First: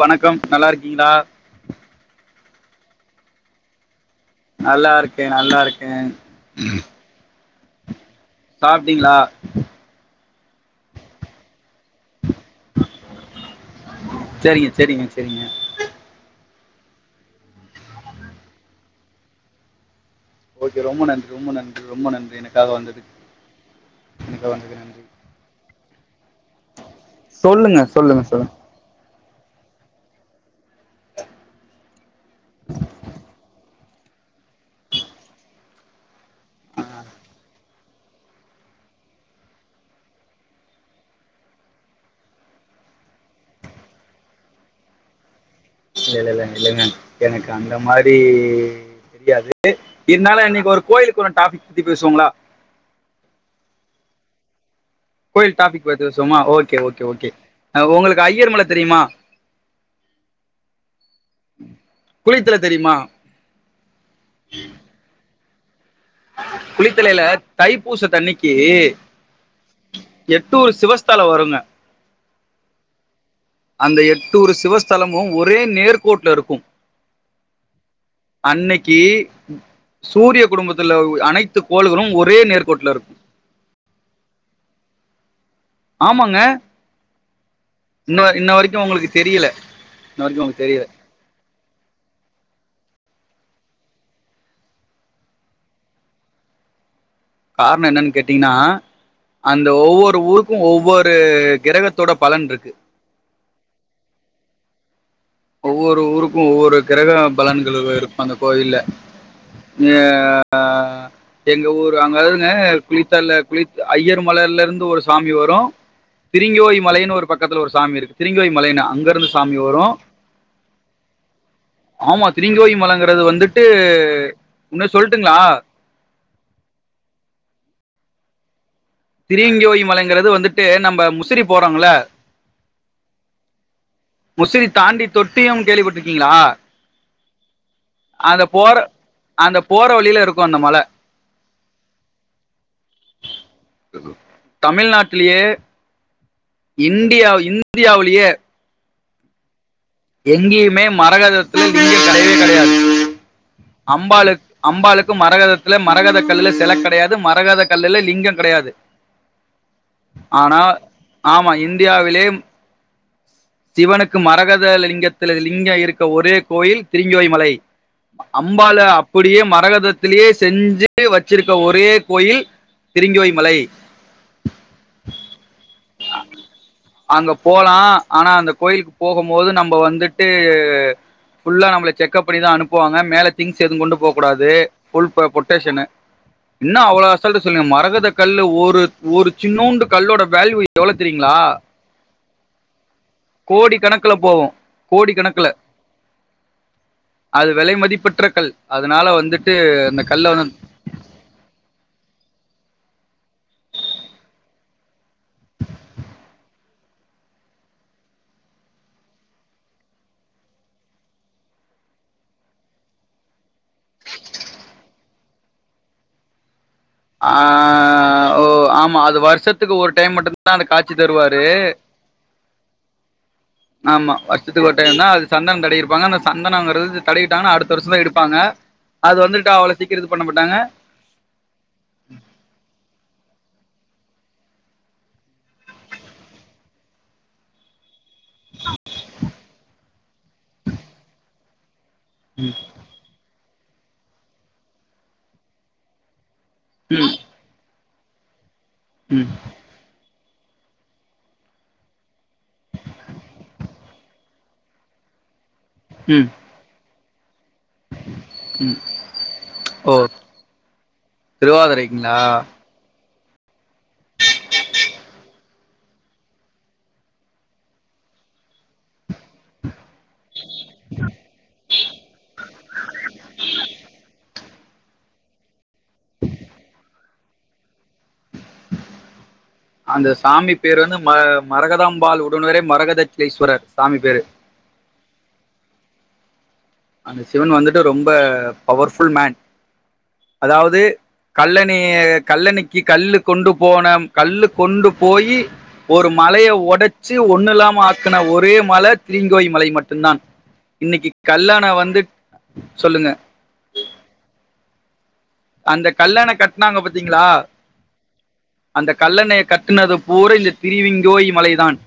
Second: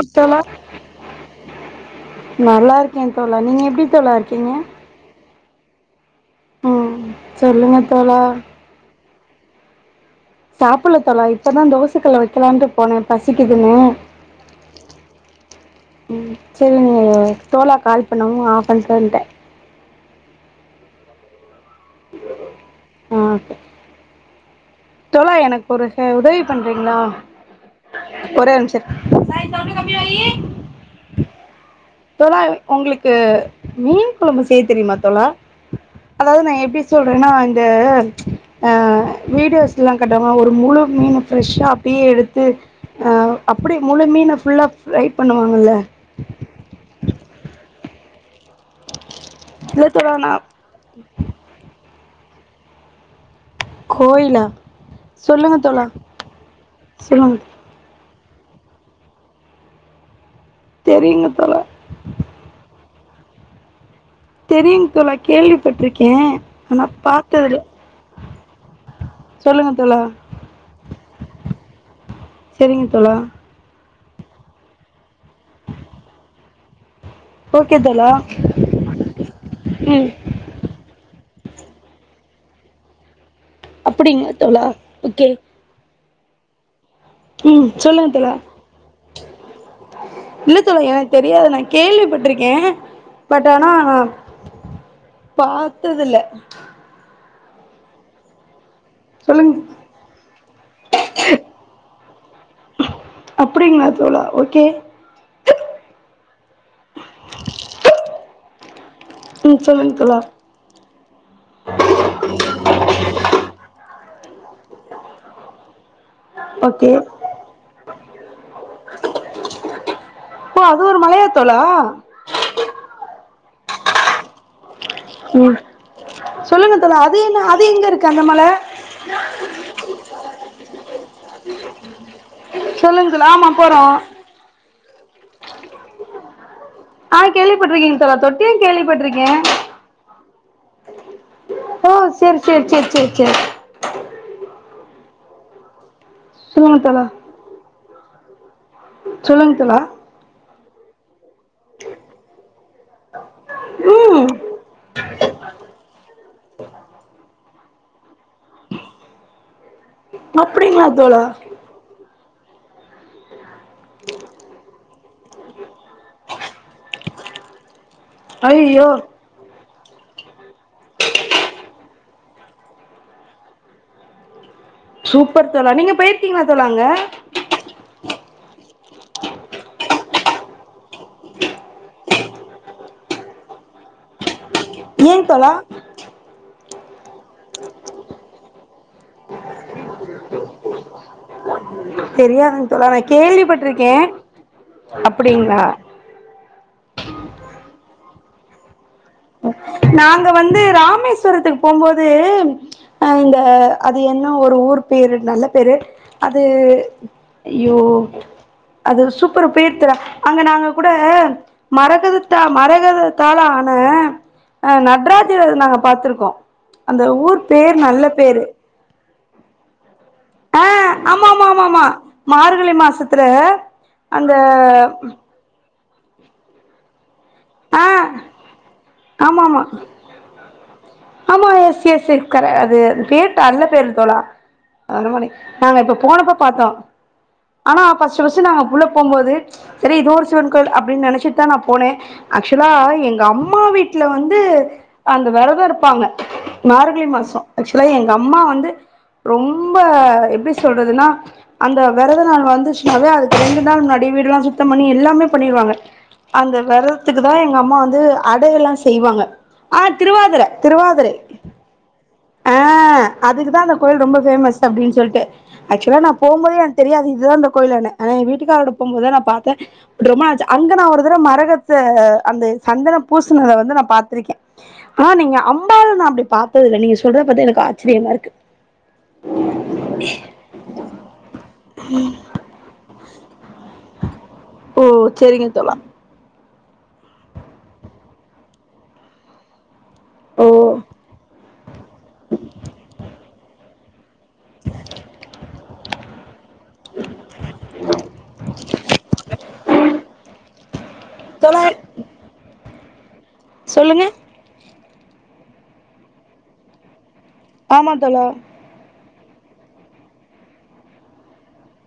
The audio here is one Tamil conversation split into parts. வணக்கம் தோழா நல்லா இருக்கீங்களா நல்லா இருக் கே தோழா நீங்க எப்படி தோழா இருக்கு நல்லாரு நல்லா இருக்கேன் [inaudible] ம் சொல்லுங்க தோழா சாப்ட்டீங்களா சாப்டல தோலா இப்பதான் தோசைக்கல்ல வச்ச லாண்டு போனேன் பசிக்குதுன்னு சரிங்க சரிங்க சரிங்க ம் சரினு தோலா கால் பண்ணாங்கனுஆப் பண்ட்டு வன்டேன் ஓகே ரொம்ப நன்றி ரொம்ப நன்றி ரொம்ப நன்றி எனக்காக வந்ததுக்கு ஆ ஓகே எனக்காக வந்ததுக்கு நன்றி தோழா எனக்கு ஒரு உதவி பண்றீங்களா சொல்லுங்க சொல்லுங்க சொல்லுங்க ஒரே நிமிச்சிரு [inaudible] தோலா உங்களுக்கு மீன் குழம்பு செய்ய தெரியுமா தோலா அதாவது நான் எப்படி சொல்றேன்னா இந்த அ அ வீடியோஸ்லலா காட்டுவாங் ஒரு முழு மீன ஃப்ரெஷ்ஷா அப்டியே எடுத்து அப்படியே முழு மீன ஃபுல்லா ஃப்ரை பண்ணுவாங்கல்ல இல்ல இல்லல இல்லைங்க எனக்கு அந்த மாரி தெரியாது இல்ல தோழா நா இருந்தாலு இன்னைக்கு ஒரு கோயிலுக்கு போன டாபிக் பத்தி பேசுவோங்ளா கோயிலா கோயில் சொல்லுங்க தோழா டாபிக் பத்தி பேசுவோமா ஓகே ஓகே ஓகே சொல்லுங்க உங்களுக் கு ஐயர் மல தெரியுமா தெரியுங்க தோழா குளித்தல தெரியுமா தெரியுங் தோழா கேள்வி குளித்தலைல தைப்பூசத்தன்னிக்கு சொல்லுங்க தோழா எட்டூறு சிவஸ்தல வருங்க செரிங்க தோழா அந்த எட்டூறு சிவஸ்தலம் மு ஒரே நேர்கோட்ல இருக்கு ஓகே தோழா அன்னைக்கு ம் சூரிய குடும்பத் ந்த ஓ அனைத்து கோள்களும் ஒரே நேர்கோட்ல இருக்கு அப்டிங்களா தோழா ஓகே ஆமாங்க ம் சொல்லுங்க தோழா தெரில இல்ல தோழா எனக்கு தெரியாது நான் கேள்விப்பட்டிருக்கேன் பட் ஆனா நான் பாத்ததில்ல காரணம் என்னன்னு கேட்டீங்கன்னா சொல்லுங்க அந்த ஒவ்வொரு ஊருக்கும் ஒவ்வொரு கிரகத்தோட பலன் இருக்கு அப்டிங்களா தோழா ஓகே ஒவ்வொரு ஊருக்கும் ஒவ்வொரு கிரக பலன்கள் இருக்கும் அந்த கோயில்ல ம் சொல்லுங்க எ தோழா ஆ எங்க ஊரு அங்கதுங்க குளிித்தல குளித் ஐயர் மலர்ல இருந்து ஒரு சாமி வரும் திருங்கிகோய் ஓகே மலைன்னனு ஒரு பக்கத்துல ஒரு சாமி இருக்கு திருங்கியோ மலைன்னு அங்க இருந்து சாமி வரும் ஓ அது ஒரு மலையா தோழா விட்டு உன்னும் சொல்ட்டுங்களா ம் சொல்லுங்க தோழா அது என்ன அது எங்க இருக்கு அந்த மல திரிவிங்கோய் மலைங்கிறது வந்துட்டு நம்ம முசிறி போறோங்கள சொல்லுங்க தோழா ஆமா போறோ முசிறி தாண்டி தொட்டியம் கேள்விப்பட்ருக்கிங்களா ஆ கேள்விப்பட்டிருக்கீங்க தோழா தொட்டியம் கேள்விப்பட்டிருக்கேன் இருக்கும் அந்த மலை ஓ சேரி சேரி சேரி சேரி தமிழ்நாட்லேயே சொல்லுங்க தோழா இந்தியா இந் இந்தியாவாலேயே சொல்லுங்க தோலா எங்கேயுமே மரகதத்துல இங்கே கிடையவே கிடையாது ம் அம்பாலு அம்பாளுக்கு மரகதத்தில் மரகத கல்லில் சில கிடையாது மரகத கல்லல்ல லிங்கம் கிடையாது ஆனா அப்டிங்களா தோழா ஆமா இந்தியாவிலே சிவனுக்கு மரக லிங்கத்தில் லிங்க இருக்க ஒரே கோயில் திருங்கோய் மலை அம்பால ஐயோ அப்படியே மரகத த்திலேயே செஞ்சு வச்சிருக்க ஒரே கோயில் திருங்கோய மலை சூப்பர் தோழா நீங்க போயிருக்கீங்கலா தோழா அங்க கோயிலுக்குப் போகும் போது நம்ம வந்துட்டு ஃபுல்லா நம்மப் செக்கப் பண்ணிதான் அனுப்புவாங்க மேல திங்ஸ் எதுவும் கொண்டு போக கூடாது புல் ஏன் தோழா பொட்டேஷன்னு என்ன அவ்வளவு அசால்ட்டு சொல்லுரிங்க மரகத கல்லு ஒரு ஒரு சின்னோண்டு கல்லோட வேல்யூ எவ்வளவு தெரியுங்களா தெரியாதுங்க தோழா நான் கேள்விப்பட்டிருக்கேன் போவோம் கோடி கணக்கில அது விலை மதிப்ப பற்ற கள் அது நாங்க வந்து ராமேஸ்வரத்துக்கு போம்போது இந்த அது என்ன ஒரு ஊர் பேரு நல்ல பேரு அது யோ அது சூப்பர் பேர் தோழா அங்க நாங்க கூட மரகதத்தா மரகதத்தால ஆன அ [unintelligible] நாங்க பாத்துருக்கோ அந்த ஆ ஊர் பேரு நல்ல பேரு சத்துக்கு ஒரு டைம் மட்டு தா அந்த ஆ காட்சி ஆமா தருவாரு ஆமா ஆமா ஆமா மார்கழி மாசத்துல ஆமா அந்த வருஷத்துக்கு ஒரு டைம் தா அது சந்தனம் தடவிரு ப்பாங்க சந்தனங்கறது தடவிட்டாங்கனா அடுத்த ஆ வருஷம் தா எடுப்பாங்க அது ஆமா வந்துட்டு ஆமா அவ்ளோ சீக்கிர இது பண்ண மாட்டாங்க சேர் சேர் கர அது பேர் நல்ல பேரு தோழா அந்த மாரி நாங்க இப்ப போனப்போ பாத்தோ ஆனா ஃபஸ்ட் ஃபஸ்ட் நாங்க உள்ள போம்போது செரி எதோ ஒரு சிவன் கோயில் அப்டினு நெனச்சு தா போனே ஆக்ச்சுவலா எங்க அம் அம்மா வீட்ல வந்து அந்த வெரதம் இருப்பாங்க. மார்கழி ம் மாசோ இல்ல எங்க அம்மா வந்து ம் ரொம்ப எப்டி சொல்றதுனா அந்த வெரத நாள் வந்துச்சுனாவே அதுக்கு ரெண்டு நாள் முன்னாடி வீடுலா சுத்தம் பண்ணி எல்லாமே பண்ணிருவாங்க ம் அந்த வெர தா எங்க அம்மா வந்து அடயெல்லா ம் செய்வாங்க ஆ ஓ திருவாதர திருவாதரை திருவாதிரைக்குங்களா ஆ அதுக்கு தா அந்த கோயில் ரொம்ப ஃபேமஸ் அப்டின்னு சொல்ட்டு ஆக்சுவலா நா போம்போது எனக்கு தெரியாது இது தா அந்த கோயிலுனு ஆ என் வீட்டுக்காரோட போம்போது தா நா பாத்தே ரொம்ப நாள் ஆச்சு அங்க நா ஒரு தடவ மரகத ஆ அந்த சந்தனோ பூசுனத வந்து நா பாத்துருக்கே ஆனா நீங்க அம்பாள் நா அப்டி பாத்தது இல்ல நீங்க சொல்றத பாத்தா எனக்கு ஆச்சிரியமா இருக்கு அந்த சாமி பேரு வந்து ம மரகதாம்பாள் உடுனரே மரகதட்சிலீஸ்வரர் சாமி பேரு ஓ செரிங்க தோழா அந்த சிவன் வந்துட்டு ரொம்ப பவர்ஃபுல் மேன் ஓ அதாவது கல்லணய கல்லணைக்கு கல்லு கொண்டு போன கல்லு கொண்டு போயி ஒரு மலைய ஒடச்சு ஒண்ணு இல்லாம ஆக்குன ஒரே மல திரிங்கோய் மலை மட்டும் தான் இன்னைக்கு கல்ல தோழா நா வந்து சொல்லுங்க சொல்லுங்க அந்த கல்லண கட்னாங்க பத்தி ஆமா தோழா கல்லணைய கட்டுனது பூரா இந்த திரிவிங்கோய் மலைதான்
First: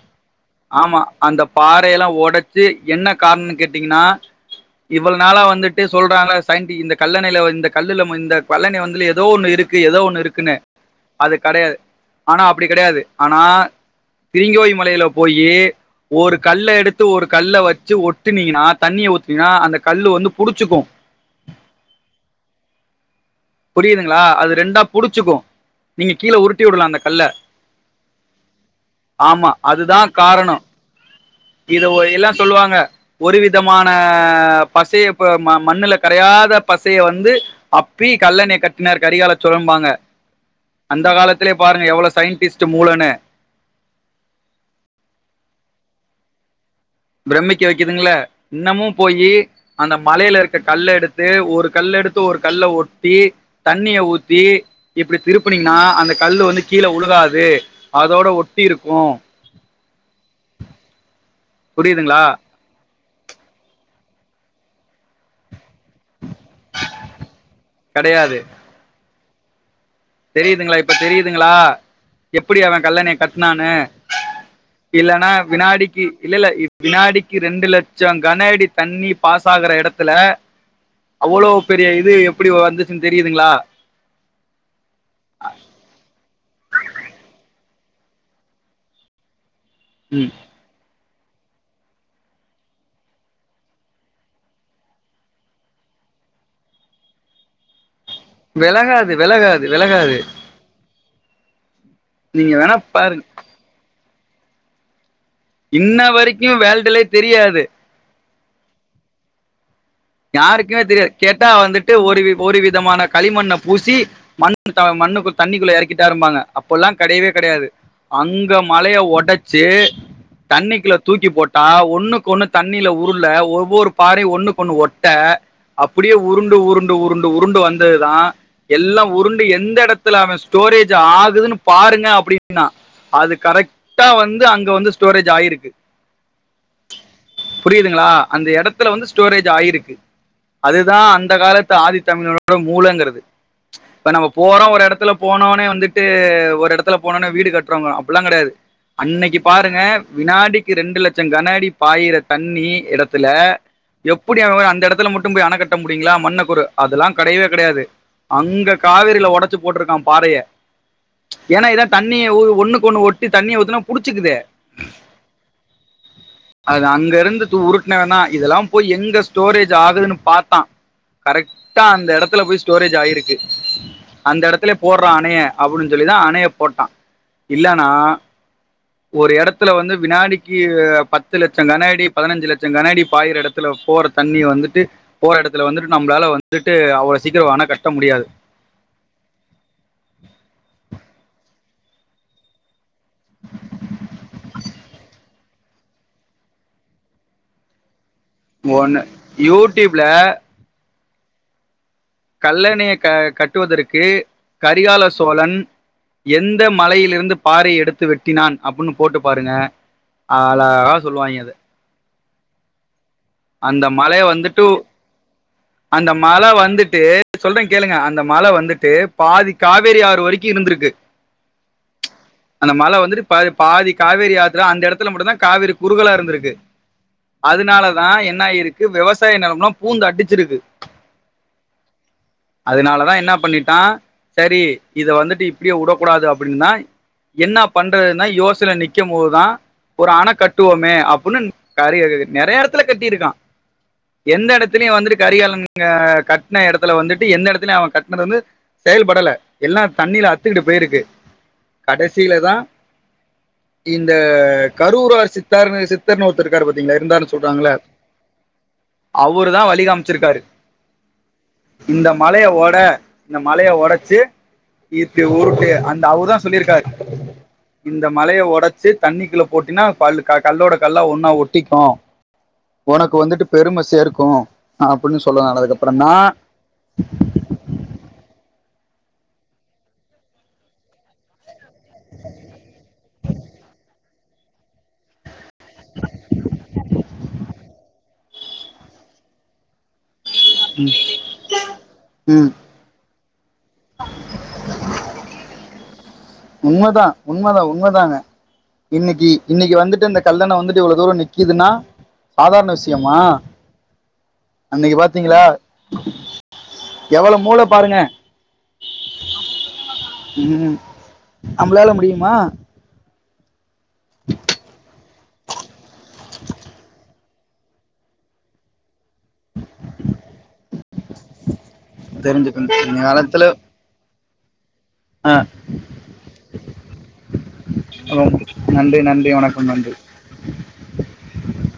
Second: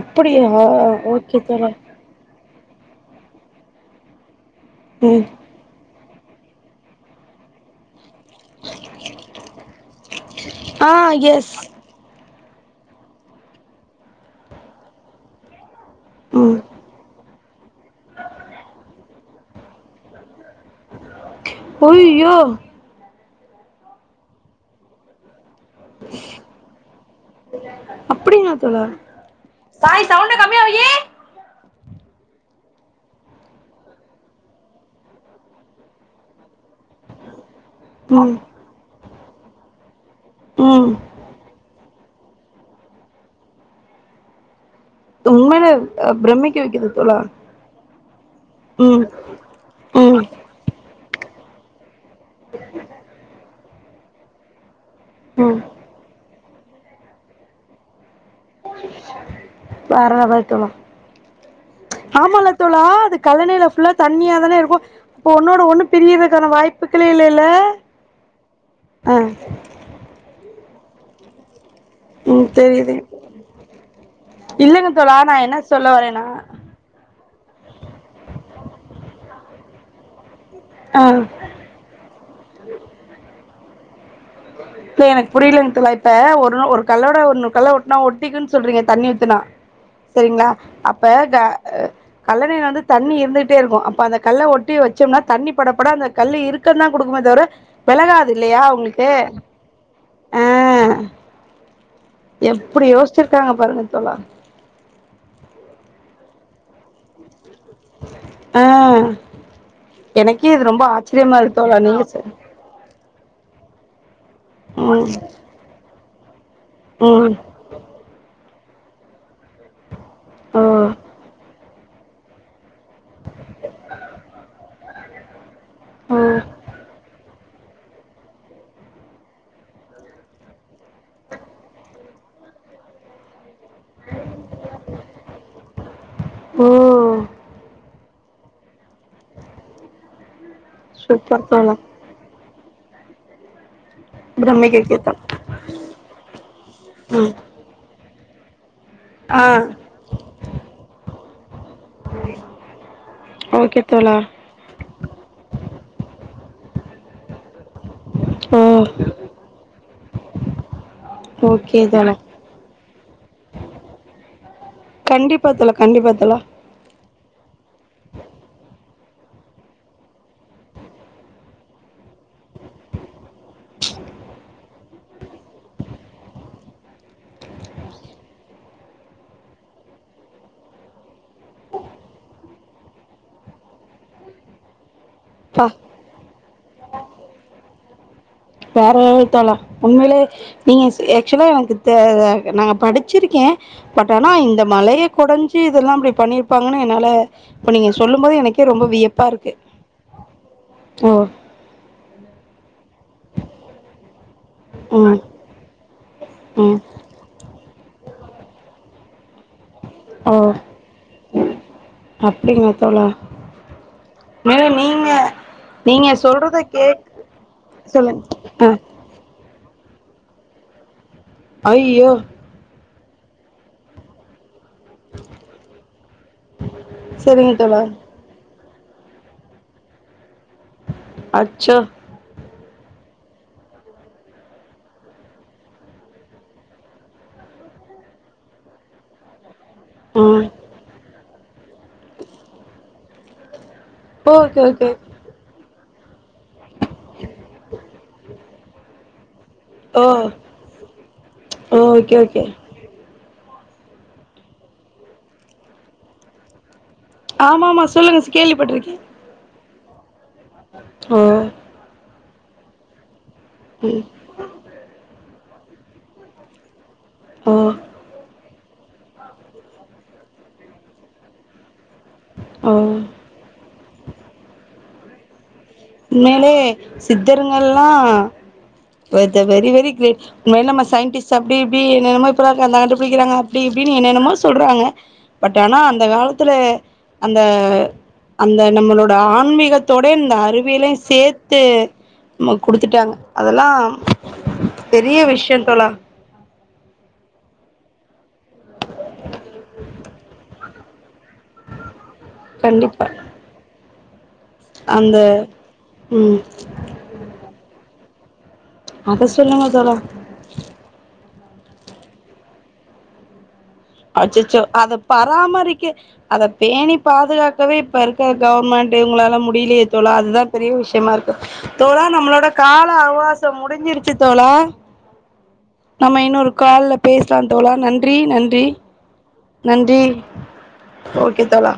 அப்படியா ஆமா ஓகே அந்த தோழா பாறயெல்லா ஒட சே என்ன காரணோன்னு கேட்டீங்கன்னா இவ்வளோ ம் நாளா வந்துட்டு சொல்றாங்கள சயின்டி இந்த கல்லணைல இந்த கல்லுல இந்த கல்லணய வந் இதுல ஏதோ ஒன்னு இருக்கு ஏதோ ஒன்னு இருக்குன்னு ஆ அது எஸ் கடையாது ஆனா அப்டி கிடையாது ஆனா திரிங்கோய் மலையில போயி ஒரு ம் கல்ல எடுத்து ஒரு கல்ல வச்சு ஒட்டுனீங்கனா தண்ணிய ஊத் னிங்கனா அந்த‌ கல்லு வந்து புடிச்சுக்கு அய்யோ புரியுதுங்களா அது ரெண்டா புடிச்சுக்கும். நீங்க கீழ உருட்டி வுடலா அந்தக் கல்ல அப்படியா தோழா ஆமா அது தா சாய் சவுண்ட காரணொ கம்மியா வையி இதுல ஒ எல்லா சொல்லுவாங்க ஒரு விதமான பசையப்ப ம மண்ணுல கரையாத பசைய வந்து அப் ம் கல்லணைய கட்டுனார் கரிகால சோழம்பாங்க ம் அந்த காலத்தேலயே பாருங்க எவ்வளோச் சயின்டிஸ்ட்டு மூலனு உண்மையிலே அ பிரம்மிக்க வைக்குது தோழா பிரம்மிக்க வை குதுங்கள இன்னமு ம் போயி அந்த ம் மலையில இருக்க கல் எடுத் து ஒரு கல்லெடுத் து ஒரு கல்ல ஒட்டி தண்ணிய ஊத்தி இப்டி ம் திருப்புனீங்கன்னா அந்தக் கல்லு வந்து கீழ உழுகாது அதோட ஒட் வேற வைக்கலா புரியுதுங்களா ஆமால தோழா அது கழணில ஃபுல்லா தண்ணியா தானே இருக்கு அப்போ ஒன்னோட ஒன்னு பிரியதுக்கான வாய்ப்புகளே இல்லல கெடையாது அ தெரியுதுங்களா இப்ப தெரியுதுங்களா ம் எப்டி அவ தெரியுது கல்லணையக் கட்னானு இல்லங்க தோழா இல்லன்னா நா என்ன சொல்ல வினாடிக்கி வரேன்னா இல்லல்ல வினாடி கி ரெண்டு லட்சோ கன அடி தண்ணி பாஸ் ஆகுற எடத்துல ஆ அவ்ளோ பெரிய இது எப்டி வந்துச்சுன்னு தெரியுதுங்க்ளா இப்ப எனக்கு புரியலைங்க தோழா இப்ப ஒ ரு ஒரு கல்லோட ஒரு கல்ல ஒட்னா ஒட்டிக்குன்னு சொல்றீங்க தண்ணி ஊத்துனா ம் சரிங்களா அப் ப த அ கல்லணைய வந்து தண்ணி இருந்துகுட்டே இருக்கு அப்ப அந்த கல்ல ஒட்டி வச்சோம்னா தண்ணிப் பட பட அந்த கல் இருக்கம்தா குடுக்குமே தவிர வெலகாது இல்லையா உங்களுக்கு து வெளகாது ஓ எப்டி பாருங்க யோச்சிருக்காங்க பாருங்க தோழா இன்ன வரைக்கு வேல்ட்டுலே தெரியாது ஆ ஒ யாருக்குமே தெரியா கேட்டா வந்துட்டு நீங்க ஒரு சொ வி ஒரு விதமான களிமண்ண பூசி மண் ம் மண்ணுக்கு தண்ணிக்குள்ள எறக் கிட்டாரும்பாங்க அப்பல்லா கெடையவே ம் கெடையாது அந் மலைய ஒடச்சு ஓ தண்ணிக்குள்ள தூக்கி போட் டா ஒண்ணுக்கு ஒண்ணு தண்ணில உருள ஒவ்வொரு பாறையு ஒன்னுக்கு ஒண்ணு ஒ ட்ட அப்படியே ஓ உருண்டு உருண்டு உருண் டு உருண்டு வந்ததுதா எல்லா உருண்டு எந்த எடத்துல அவ ஸ்டோரேஜ் ஆகுதுன்னு பாருங்க அப்டின்னா அது கரெக்ட் டா வந்து அங்க வந்து ஸ்டோரேஜ் ஆயிருக்கு ஓ புரியுதுங்ளா அந்த எடத்துல வந்து ஸ்டோரேஜ் ஆயிருக்கு அதுதா அந்த சூப்பர் காலத்து தோழா ஆதி தமிழனோடு மூலங்குறது இப்ப நம்ம போறோ பிரமிக்க ஒரு எடத்துல கேத்தா போனோனே வந்துட்டு ஒரு எடத்துல போனோனே ம் வீடு கட்றவ்ங்க ப்புல்லாங் கடையாது அன்னக்கி ஆ பாருங்க வினாடிக்கு ரெண்டு லட் கண அடி பாயிற தண்ணி எடத்துல ஓகே தோழா எப்புடி அவ அந்த எடத் துல மட்டு போய் அண கட்ட முடியுங்ளா மண்ண கூறு அதுல்லா கடையவே கடையாது ஓ அங்க காவிரில ஒடச்சு போட்ருக்கா பாறய ஏனா ஓகே இதா தோழா தண்ணிய உ ஒன்னுக் ஒன்னு ஒட்டி தண்ணிய ஊத்துனா புடிச்சுக்குதே கண்டிப்பா தோழா கண்டிப்பா தோழா அது அங்க இருந்து துரு உருட்னவந்தா இதல்லா போய் எங் து ஸ்டோரேஜ் ஆகுதுன்னு பாத்தா கரெக்ட்டா அந்த எடத்துல போய் ஸ்டோரேஜ் ஆகிருக்கு அந்த எடத்துலயே போட்ரா அனைய போட்ட ஒரு எடத்துல வந்து வினாடிக்கு பத்து லட்ச கன அடி பதினைஞ்சு லட்ச கன அடி பாயுற தண்ணி வந்து போற ப்பா எடத்துல வந்துட்டு நம்ப்ளால வந்துட்டு அவ்ளோ சீக்கிர வனக்கட் ட முடியாது வேறலெவல் தோழா உண்மயிலே நீங்க சி ஆக்சுலா எனக்கு தே த நாங்க படிச்சிருக்கே பட் ஆனா இந்த மலய கொடஞ்சசி இதல்லா அப்டி பண்ணிருப்பாங்கன்னு என்னால இப்ப நீங்க சொல்லும் போது எனக்கே ரொம்ப ஒன்னு வியப்பா இருக்கு யூட்யூப்ல ஓ கல்லணைய க கட்டுவதற்கு கரிகால ம் சோழன் எந்த ம் மலையிலிருந்து பாறை எடுத் வெட்டினான் அப்புன்னு போட்டு பாருங்க அழகா சொல்லுவாங்கே அத அப்டிங்கள தோழா அந்த மலை மேல வந்துட்டு நீங்க நீங்க அந்த மல சொல்றத கேக் வந்துட்டு சொல்ற கேளுங்க அந்த மல சொல்லுங்க ஆ வந்துட்டு பாதிக் காவேரி ஆறு வரைக்கு இருந்திருக்கு ஐயயோ பாத் பாதி காவேரி ஆத் அந்த எடத்துல மட்டு தா காவேரி குறுகலா இருந்திருக்கு சரிங்க தோழா அதனால என்னாயிருக்கு விவசாய நெலம்லா பூந்து அடிச் அச்சோ அதனாலதா என்ன பண்ணிட்டா செரி இத வந்துட்டு இப்டியேவுடக்கூடாது அப்புடின் தா என்ன பண்றதுன்னா யோசனைல நிக்க போதுதா ஒரு ம் அணக்கட்டுவோமே அப் இன்னுன் கரிய நெறையா எடத் ல கட்டிருக்கா எந்த ஓகே ஓகே எடத்துலயு வந்துட்டு கரிகாலன் இங்க கட்டுன எடத்துல வந்துட்டு எந்த எடத்துலயு அவ கட்னது வந்து செயல்படல எல்லா ஓ தண்ணில அத்துக்கிட்டு போயிருக்கு ஓ ஓகே கடைசில ஓகே தா இந்த கரூரார் சித்தார்ன்னு சித்தர்ன்னு ஒருத்தர் இருக்காரு பாத்தீங்களா [unintelligible] ஆமாமா சொல்லுங்க கேள்விப்பட்டுருக்கே ழி காமிச்சிருக்காரு ஓ இந்த மலைய ஒட இந்த மலைய ம் ஒடச்சு இப்டி உரு க்கு அந்த அவுரு தா சொல்லிருக்காரு ஓ இந்த மலைய ஒடச்சு தண்ணிக்குள்ள போட்டின்னா பல்லு காட் கல்லோட கல்லா ஒன்னா ஒட்டிக்கு ஓ ஒனக்கு வந்துட்டு பெரும சேர்க்கு அப்புட்ன்னு சொல்லுவாங் [unintelligible] உண்மையிலே சித்தர்ங்கல்லா [unintelligible] வெரி வெரி கிரேட் உண்மையிலே நம்ம சயின்டிஸ்ட் அப்டி இப்டி என்னென்னமோ இப்பதா அந்த கண்டுப்புடிக்கிறாங்க அப்டி இப்டின்னு என்னென்னமோ சொல்றாங்க பட் ஆனா அந்த காலத்துலே அந்த அந்த நம்மளோட ஆன்மீகத்தோடே உண்மைலியே ம் சேத்து ம் ஆமா குடுத்துட்டாங்க அதெல்லா பெரிய விஷ்ய தோழா உண்மதா உண்மதா உண்மதாங்க இன்னைக்கி இன்னைக்கி வந்துட்டு அந்த கல்லண வந்துட்டு இவ்ளோ தூரோ நிக்கிதுன்னா சாதாரண கண்டிப்பா விஷியமா அன்னைக்கு அந்த பாத்தீங்களா ம் எவளோ மூள பாருங்க அத சொல்லுங்க தோழா ம் நம்பளால முடியுமா அச்சச்சோ அத பராமரிக்க அத பேணி பாதுகாக்கவே இப்ப இருக்க கவுவர்மெண்ட் இவுங்களால முடியிலியே தோழா அதுதா பெரிய விஷியமா இருக்கு தோழா நம்மளோட தெரிஞ்சுக்கங்க கால இந்த காலத்துல அவகாசோ முடிஞ்சிருச்சி தோழா ஆ நம்ம இன்னொரு கால்ல பேசலா தோழா நன்றி நன்றி நன்றி ஓகே தோழா